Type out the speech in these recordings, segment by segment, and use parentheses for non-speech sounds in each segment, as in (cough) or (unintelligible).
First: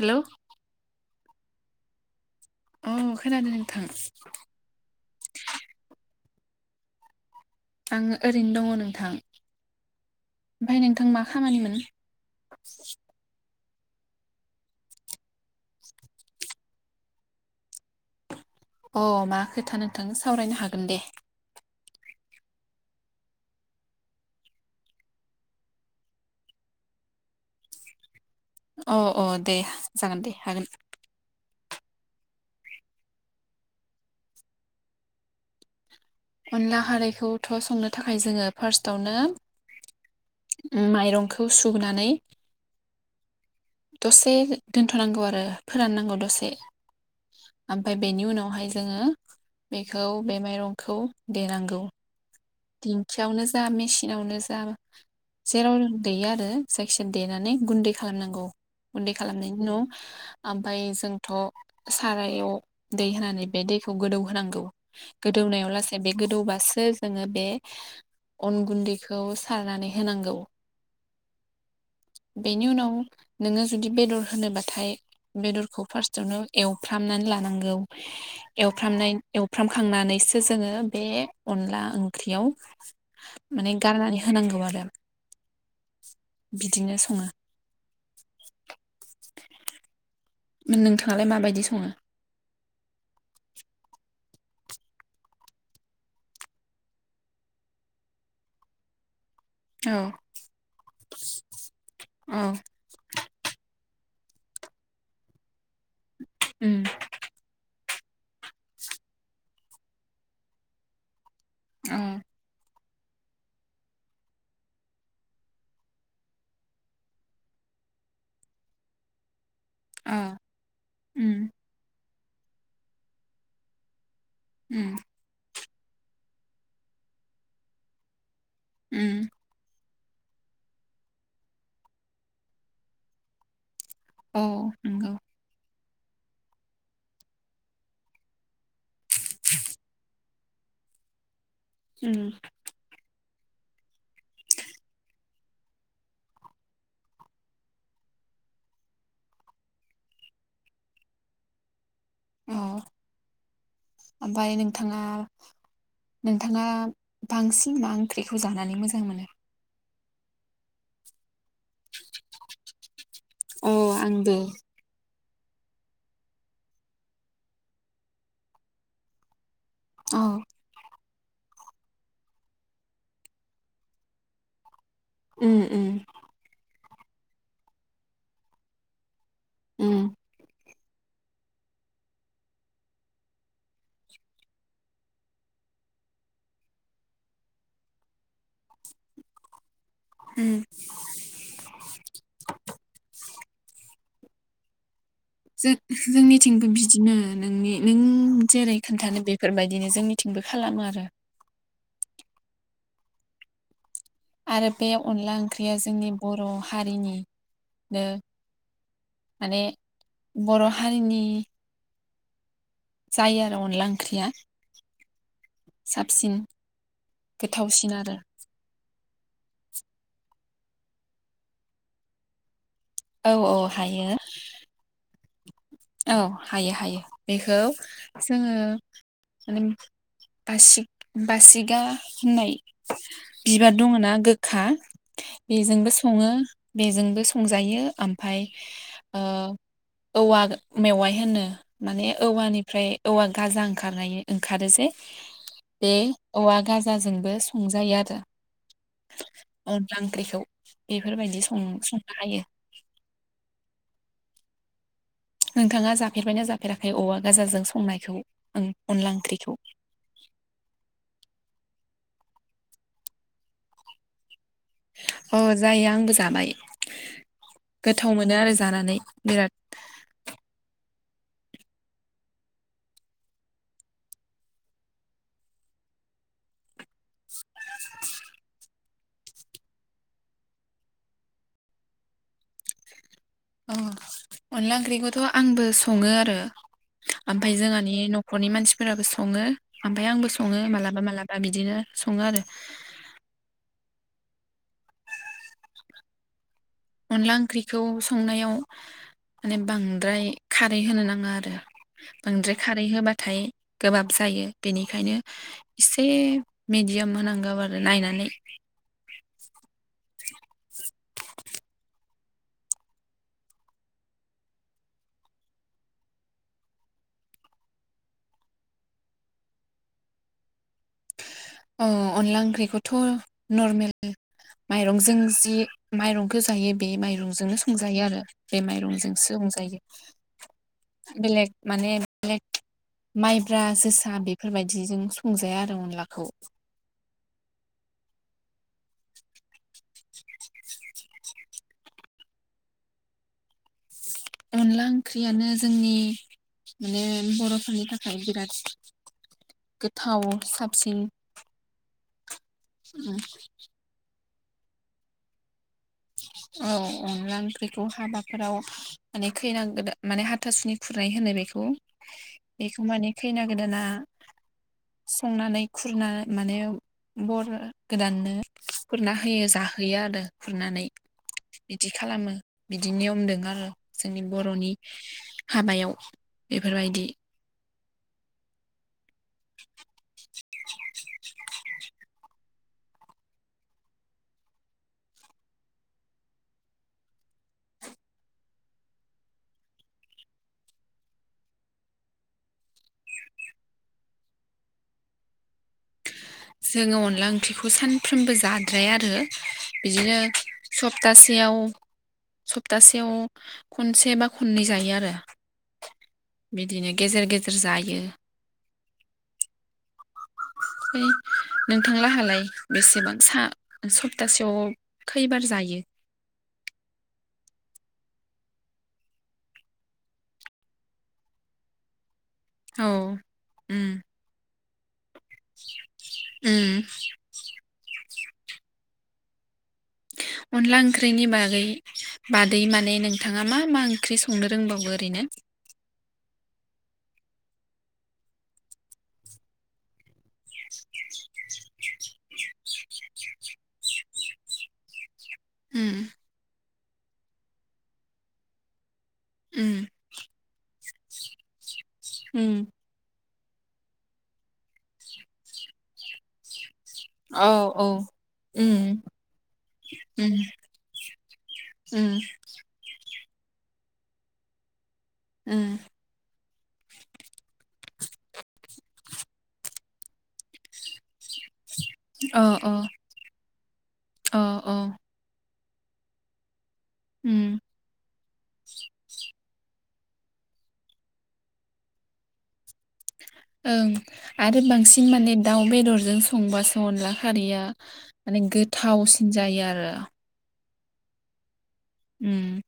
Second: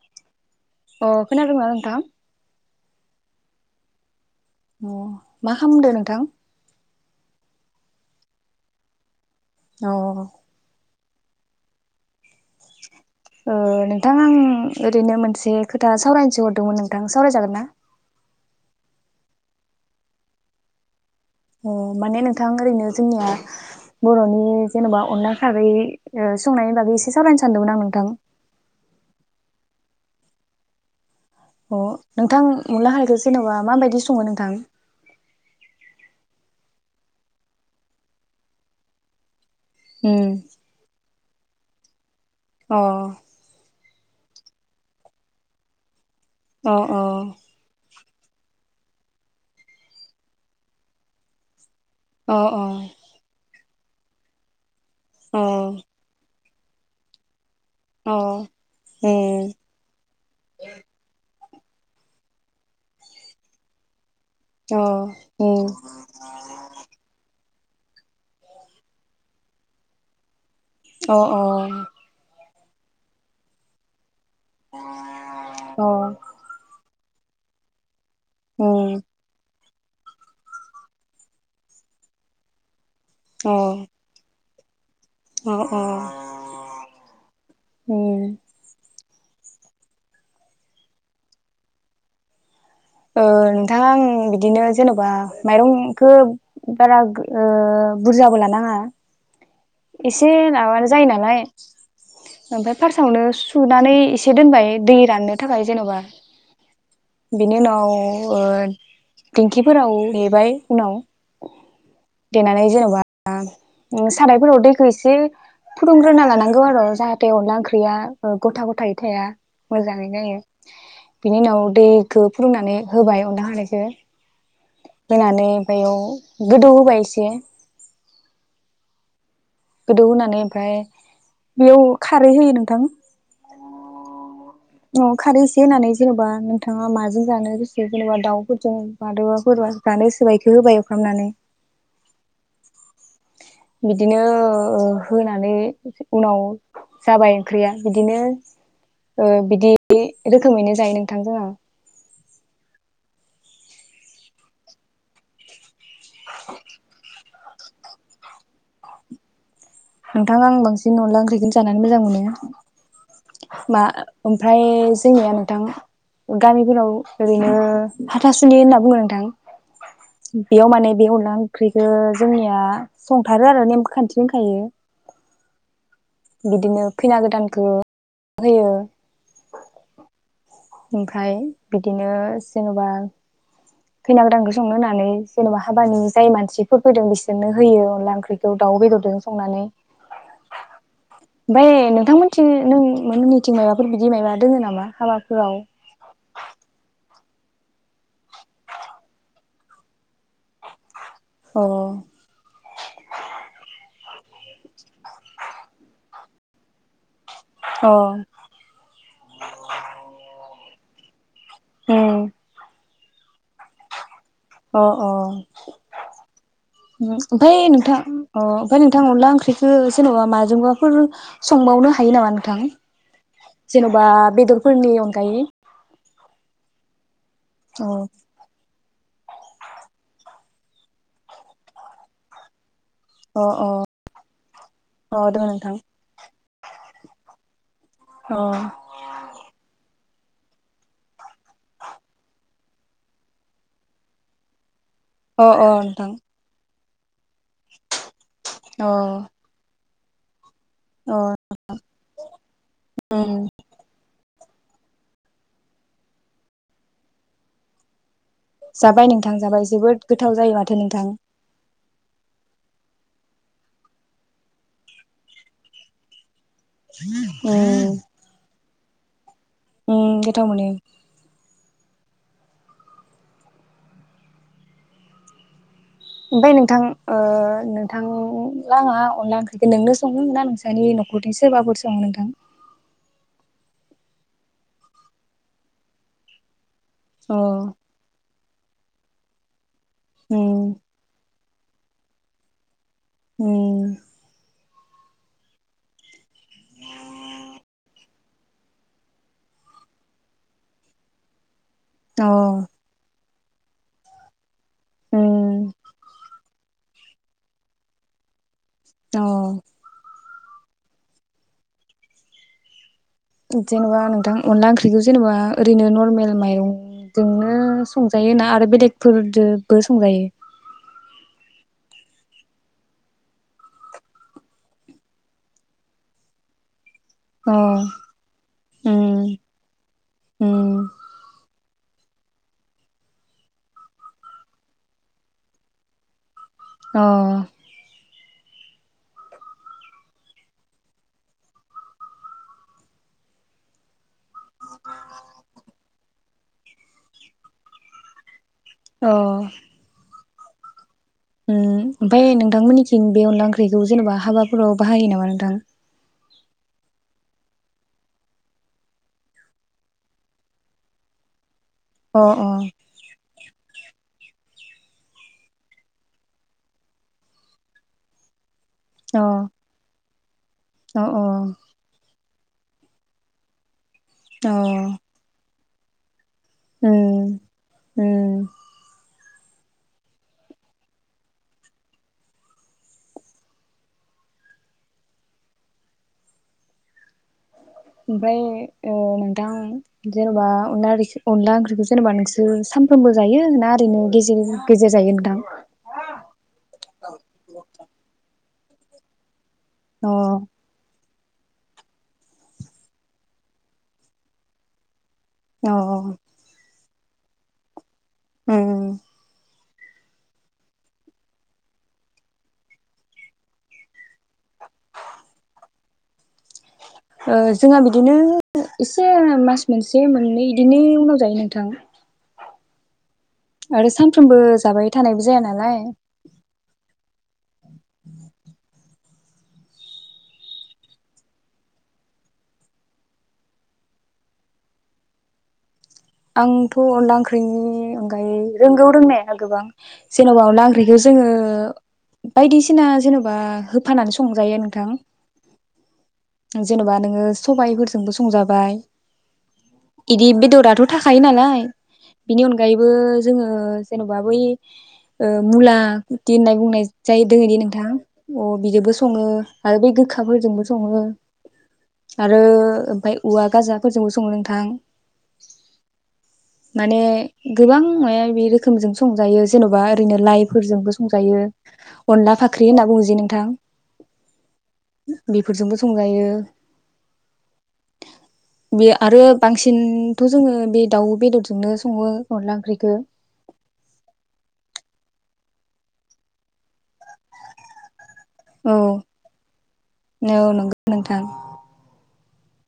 हेल अ खोनादोंना नोंथां? औ खोनादों नोंथां अ मा खालामदो नोंथां? आङो ओरैनो दङ नोंथां अ ओमफ्राय नोंथां मा खामानि मोन? ओ नोंथां आं ओरैनो मोनसे खोथा सावरायनोसो हरदोंमोन नोंथां सावरायजागोन ना? अ मा खोथा नोंथांनो सावरायनो हागोन दे अ माने नोंथां ओरैनो जोंनिया बरनि जेनबा अनला खारै ओ संनायनि बागै एसे सावायनो सानदोंमोन आं नोंथां अ अ दे जागोन दे हागोन अ नोंथां अनला खारैखौ जेनबा माबायदि सङो नोंथां? अनला खारैखौथ संनो थाखाय जोङो फार्स्टावनो उम ओम माइरं खौ सुनानै अ दसे दोनथनांगौ आरो फोराननांगौ द अ अ ओमफ्राय बेनि उनावहाय जोङो बेखौ बे माइरंखौ देनांगौ अ अ दिंखियावनो जा मेचिनावनो जा जेराव देयो आरो जायखिया देनानानै गुन्दै अ खालामनांगौ गुन्दै उम खालामनायनि उनाव ओमफ्राय जोंथ सारायाव दै होनानै बे दैखौ गोदौ होनांगौ गोदौनायाव लासै बे गोदौबासो जोङो बे अन गुन्दैखौ सारनानै होनांगौ अ अ बेनि उनाव नोङो जुदि बेदर होनोबाथाय बेदरखौ फारस्ट आवनो एवफ्राम नानै लानांगौ। उम एवफ्रामनाय एव एवफ्रामखांनानैसो जोङो बे अनला ओंख्रि ख्रियाव माने अ गारनानै होनांगौ आरो (unintelligible) अ अ बिदिनो सङो उम नोंथाङालाय माबायदि सङो ओ नोंथाङा आं बिदिनो जेनबा माइरंखौ बारा ओ बुरजाबो लानाङा औ एसे माबानो जायो नालाय औ ओमफ्राय फार्सआवनो सुनानै एसे दोनबाय दै राननो थाखाय जेनबा उम बेनि उनाव- अ दिंखिफोराव देबाय उनाव औ देनानै जेनबा (unintelligible) साराय फोराव दैखौ एसे फुदुंग्रोना लानांगौ आरो जाहाथे अनला ओंख्रिया गथा-गथायै थाया मोजाङै औ जायो बिनि उम उनाव दै खौ फोदुंनानै होबाय अनला खारैखो। उम होनानै। बेयाव गोदौ होबाय एसे। उम। गोदौ होनानै ओमफ्राय बेयाव खारै होयो नोंथां। औ औ नंगौ खारै एसे होनानै। जेनबा नोंथाङा माजों जानो गोसो जेनबा दाउ फोरजों (unintelligible) जानो गोसो बादि। होबाय एवफ्रामनानै। उम। बिदिनो होनानै उनाव जाबाय ओंख्रिया बिदिनो ओ बिदि रोखोमैनो जायो नोंथां जोङो। औ ओमफ्राय नोंथाङा? नोंथाङा? बांसिन मा ओंख्रिखौ जानानै मोजां मोनो? नोंथां आं बांसिन अनला ओंख्रिखौनो जानानै मोजां मोनो। अ मा आंबो ओमफ्राय जोंनिया नोंथां गामिफोराव ओरैनो हाथासुनि होनना बुङो नोंथां। उम बियाव माने बिह अनला ओंख्रिखौ जोंनिया संथारो आरो नेम खान्थि दंखायो। उम उम। बिदिनो खैना गोदानखौ होयो। उम। ओमफ्राय बिदिनो जेनबा खैना गोदानखौ संनो होनानै जेनबा हाबानि जाय मानसिफोर फैदों बिसोरनो होयो अनला ओंख्रिखौ दाउ बेदरजों संनानै। उम ओमफाय नोंथांमोनथि नों (inaudible) थिं माबाफोर बिदि माबा दङ नामा हाबाब। जों जोंनिथिंबो बिदिनो। नोंनि। नों जेरै खोनथानो बे फोरबायदिनो जोंनिथिंबो खालामो आरो। अ। आरो बे अनला ओंख्रिया जोंनि बर' हारिनि अ माने बर' हारिनि। उम। जायो आरो अनला ओंख्रिया। अ अ साबसिन उम ओमफाय गोथावसिन नोंथां आरो अ ओमफाय नोंथां अनला ओंख्रिखो जेनबा माजोंबाफोर संबावनो हायो नामा नोंथां? औ औ हायो जेनबा बेदरफोरनि अनगायै औ हायो हायो बेखौ अ जोङो (inaudible) बासिग बासिगा होननाय अ अ बिबार दङ ना गोखा अ दङ नोंथां बेजोंबो सङो बेजोंबो संजायो अ ओमफाय औवा मेवाइ होनो माने औवानिफ्राय औवा गाजा ओंखारनाय ओंखारो जे अ अ बे नोंथां औवा गाज जाजोंबो संजायो आरो। अ अनला ओंख्रिखौ। अ बेफोरबायदि सं संनो हायो। उम नोंथाङा जाफेरबायना जाफेराखै औवा गाजों संनायखौ? ओं अनला जाबाय नोंथां ओंख्रिखौ जाबाय जोबोद गोथाव जायो माथो नोंथां। औ जायो आंबो जाबाय। उम गोथाव मोनो आरो जानानै बिराद उम गोथाव मोनो। ओमफाय नोंथां ओ नोंथांलांङा अनला ओंख्रिखौ नोंनो सङो ना नोंसानि नखरनि सोरबाफोर सङो नोंथां? अ अनला ओंख्रिखौथ' आंबो सङो आरो। अ ओमफाय जोंहानि न' न'खरनि मानसिफोराबो सङो आमफाय आंबो सङो उम मालाबा मालाब बा बिदिनो सङो आरो। उम अनला ओंख्रिखौ संनायाव माने बांद्राय खारै होनो नाङा आरो। अ बांद्राय खारै होबाथाय गोबाब जायो। बेनिखायनो उम इसे मेडि याम होनांगौ आरो नायनानै अ (inaudible) जेनबा नोंथां अनला ओंख्रिखौ जेनेबा ओरैनो नरमेल माइरंजोंनो संजायो ना आरो बेलेगफोरजोबो संजायो? अ अनला ओंख्रिखौथ' नरमेल माइरंजों जि माइरंखौ जायो बे अ माइरंजोंनो संजायो आरो बे माइरंजोंसो उम संजायो उम बेलेग माने (unintelligible) माइब्रा जोसा बेफोरबायदिजों संजाया आरो अनलाखौ। (inaudible) अ (inaudible) अनला ओंख्रियानो जोंनि माने बरफोरनि थाखाय बिराद अ गोथाव साबसिन उम ओमफाय नों थां मोननिथिं उम बे अनला ओख्रिखौ जेनबा हाबाब फ्राव बाहायो नामा नोंथां? औ अनला ओंख्रिखौ हाबाफ्राव माने खैना गोदा माने हाथासुनि खुरनाय होनो बेखौ। अ बेखौ माने खैना गोदाना संनानै खुरना माने बर गोदाननो खुरना अ होयो जाहोयो आरो। खुरना अ बिदि खालामो। बिदि नियम दों आरो। जोंनि बरनि अ हाबायाव उम बेफोरबायदि उम ओमफाय ओ नोंथां जेनबा अनला रोसि अनला ओंख्रिखौ जेनेबा नोंसोर सानफ्रोमबो जायो ना ओरैनो गेजेर गेजेर जायो नोंथां जोङो अनला ओंख्रिखौ सानफ्रोमबो जाद द्राया आरो अ बिदिनो सब सप्तासेयाव सप्तासेयाव खनसे बा खननै जायो आरो। औ औ बिदिनो गेजेर गेजेर जायो। औ औ (inaudible) है नोंथांलाहालाय बेसेबां सा सप्तासेयाव खैबार जायो औ जोंहा बिदिनो एसे मास मोनसे मोननै बिदिनि उनाव जायो नोंथां। औ उम आरो सानफ्रोमबो जाबाय थानायबो जाया नालाय उम अनला ओंख्रिनि बागै बादै माने नोंथाङा मा मा ओंख्रि संनो रोंबावो ओरैनो। आंथ अनला ओंख्रिनि अनगायै रोंगौ रोंनाया गोबां जेनबा अनला ओंख्रिखौ जोङो बायदिसिना जेनबा होफानानै संजायो नोंथां उम जेनेबा नोङो सबायफोरजोंबो संजाबाय उम एदि बेदराथ थाखायो नालाय। बिनि उम अनगायैबो जोङो जेनबा बै औ मुला द हुननाय बुंनाय जाय औ दोहनि औ नोंथाङा अ उम बिजोंबो सङो आरो बि उम गोखाफोरजोंबो सङो उम आरो ओमफ्राय औवा गाजाफोरजोंबो सङो नोंथां उम माने गोबां माया मायबि रोखोमजों संजायो जेनबा ओरैनो लाइफोरजोंबो संजायो। अनला फाख्रि होनना बुङोजे नोंथां। ओ ओ। फोरजोंबो संजायो। उम। बे आरो बांसिनथ जोङो बे दाउ बेदरजोंनो सङो अनला ओंख्रिखौ। ओं आरो बांसिन माने दाउ बेदरजों संबासो अनला खारिया माने औ गोथावसिन जायो आरो। औ नंगौ नोंथां। उम।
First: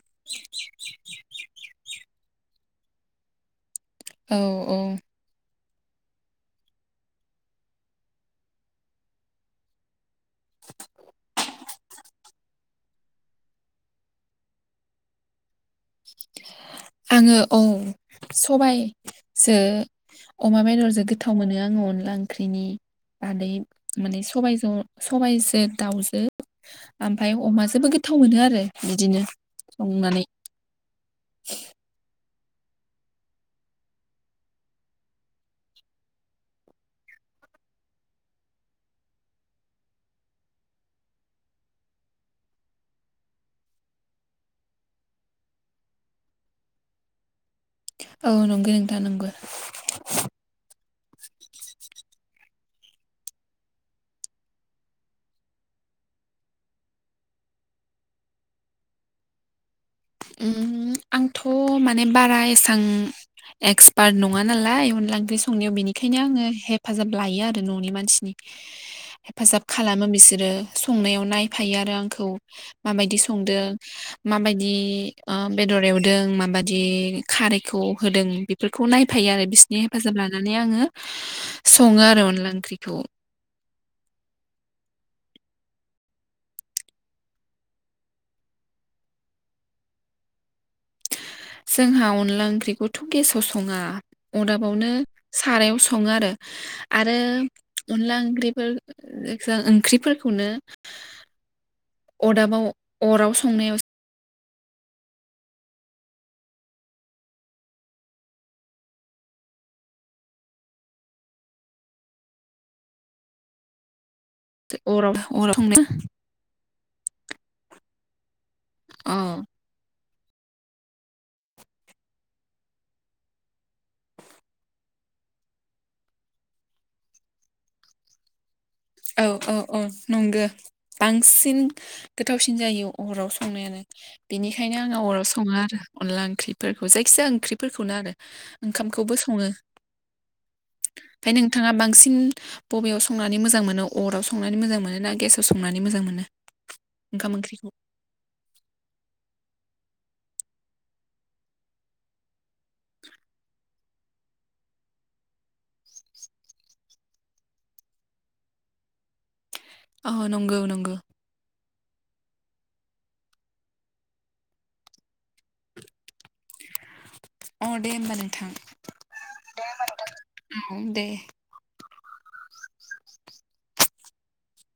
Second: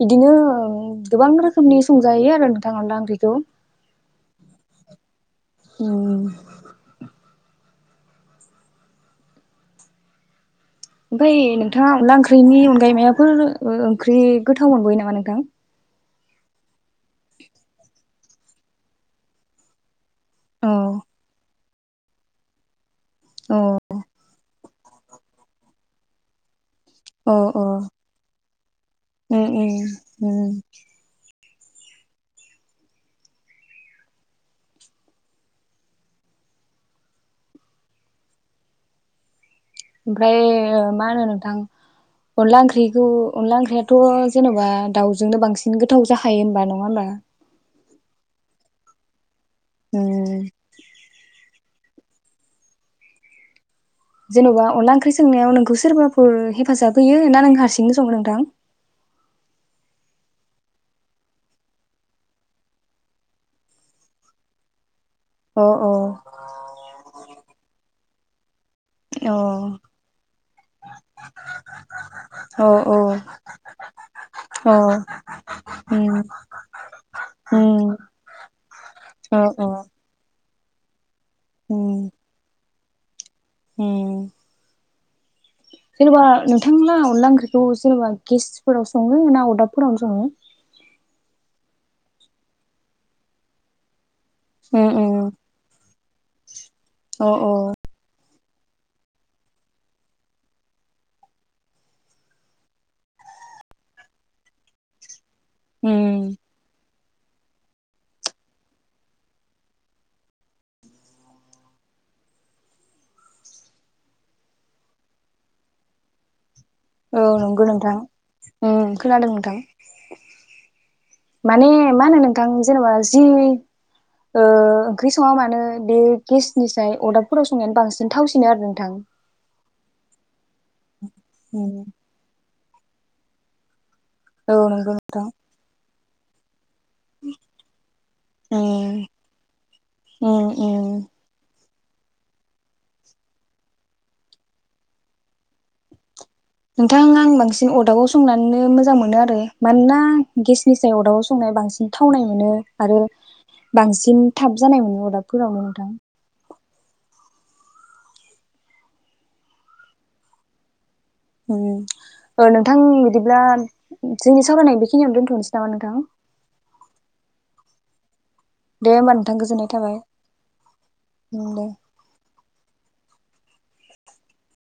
बिदिनो गोबां रोखोमनि संजायो आरो नोंथां अनला ओंख्रिखौ। औ औ। ओम। ओमफ्राय नोंथाङा अनला ओंख्रिनि अनगायै मायाफोर ओंख्रि गोथाव मोनबोयो नामा नोंथां? आङो औ सबायजो अमा औ बेदरजों गोथाव मोनो। आङ अनला ओंख्रिनि आदै औ माने सबाय ज साबायजो दाउजो। ओमफाय औ औ अमाजोबो गोथाव मोनो आरो बिदिनो उम उम संनानै। उम (unintelligible) ओमफ्राय ओ मा होनो नोंथां अनला ओंख्रिखौ अनला ओंख्रियाथ जेनबा दाउजोंनो बांसिन गोथाव जाखायो होनबा नङा होमबा। ओउ नंगो नोथां नंगौ। उम। (inaudible) जेनबा अनला ओंख्रि सोंनायाव नोंखौ सोरबाफोर हेफाजाब होयो होनना नों हारसिंनो सङो नोंथां? आंथ माने बारा एसां एक्सपार्ट नङा नालाय अनला ओं ओंख्रि अ संनायाव अ बेनिखायनो आङो हेफाजाब लायो आरो ननि मानसिनि। अ हेफाजाब खालामो बिसोरो संनायाव नायफायो आरो आंखौ अ माबायदि संदों अ माबायदि ओ बेदर एवदों उम माबादि खारैखौ उम होदों बेफोरखौ नायफायो अ आरो अ बिसिनि हेफाजाब लाना नानै आङो उम सङो आरो अनला ओंख्रि थौ उम। जेनेबा नोंथां लाहा अनला ओंख्रिखौ जेनेबा गेसफोराव सङो ना अरदाबफोरावनो सङो? जोंहा अनला ओंख्रिखौथ गेसाव सङा। उम अदाबावनो उम सारायाव सङो आरो। (inaudible) आरो अ अ अनला बिफोर जों ओंख्रिफोरखौनो अरदाबाव अराव संनायाव उम (unintelligible) औ नंगौ नोंथां। उम औ खोनादों नोंथां। माने मा होनो नोंथां जेनेबा जि ओ ओंख्रि सङा मानो बे गेसनिसाय अरदाबफोराव संनायानो बांसिन थावसिनो आरो नोंथां। औ औ औ नंगो। बांसिन गोथाव फिन जायो अराव संनायानो। औ बेनिखायनो नंगौ आङो अराव नोंथां। सङा आरो अनला ओंख्रि फोरखौ जायखिजाया ओंख्रिफोरखौनो आरो उम ओंखामखौबो सङो उम उम ओमफाय नों नोंथाङा बांसिन बबेयाव संनानै मोजां मोनो? अराव संनानै मोजां मोनो ना गेसाव संनानै मोजां मोनो? नोंथां ओंखाम आं ओंख्रिखौ बांसिन अरदाबाव संनानैनो मोजां मोनो आरो। मानोना गेसनिसाय अरदाबाव संनाय बांसिन थावनाय मोनो आरो बांसिन थाब जानाय मोनो अरदाबफोरावनो नोंथां। आ नंगौ नंगौ। नोंथां बिदिब्ला जोंनि सावरायनाय बेखिनियावनो दोनथनोसै नामा नोंथां? अ दे होमबा दे। दे होमबा नोंथां गोजोननाय थाबाय औ दे उ दे।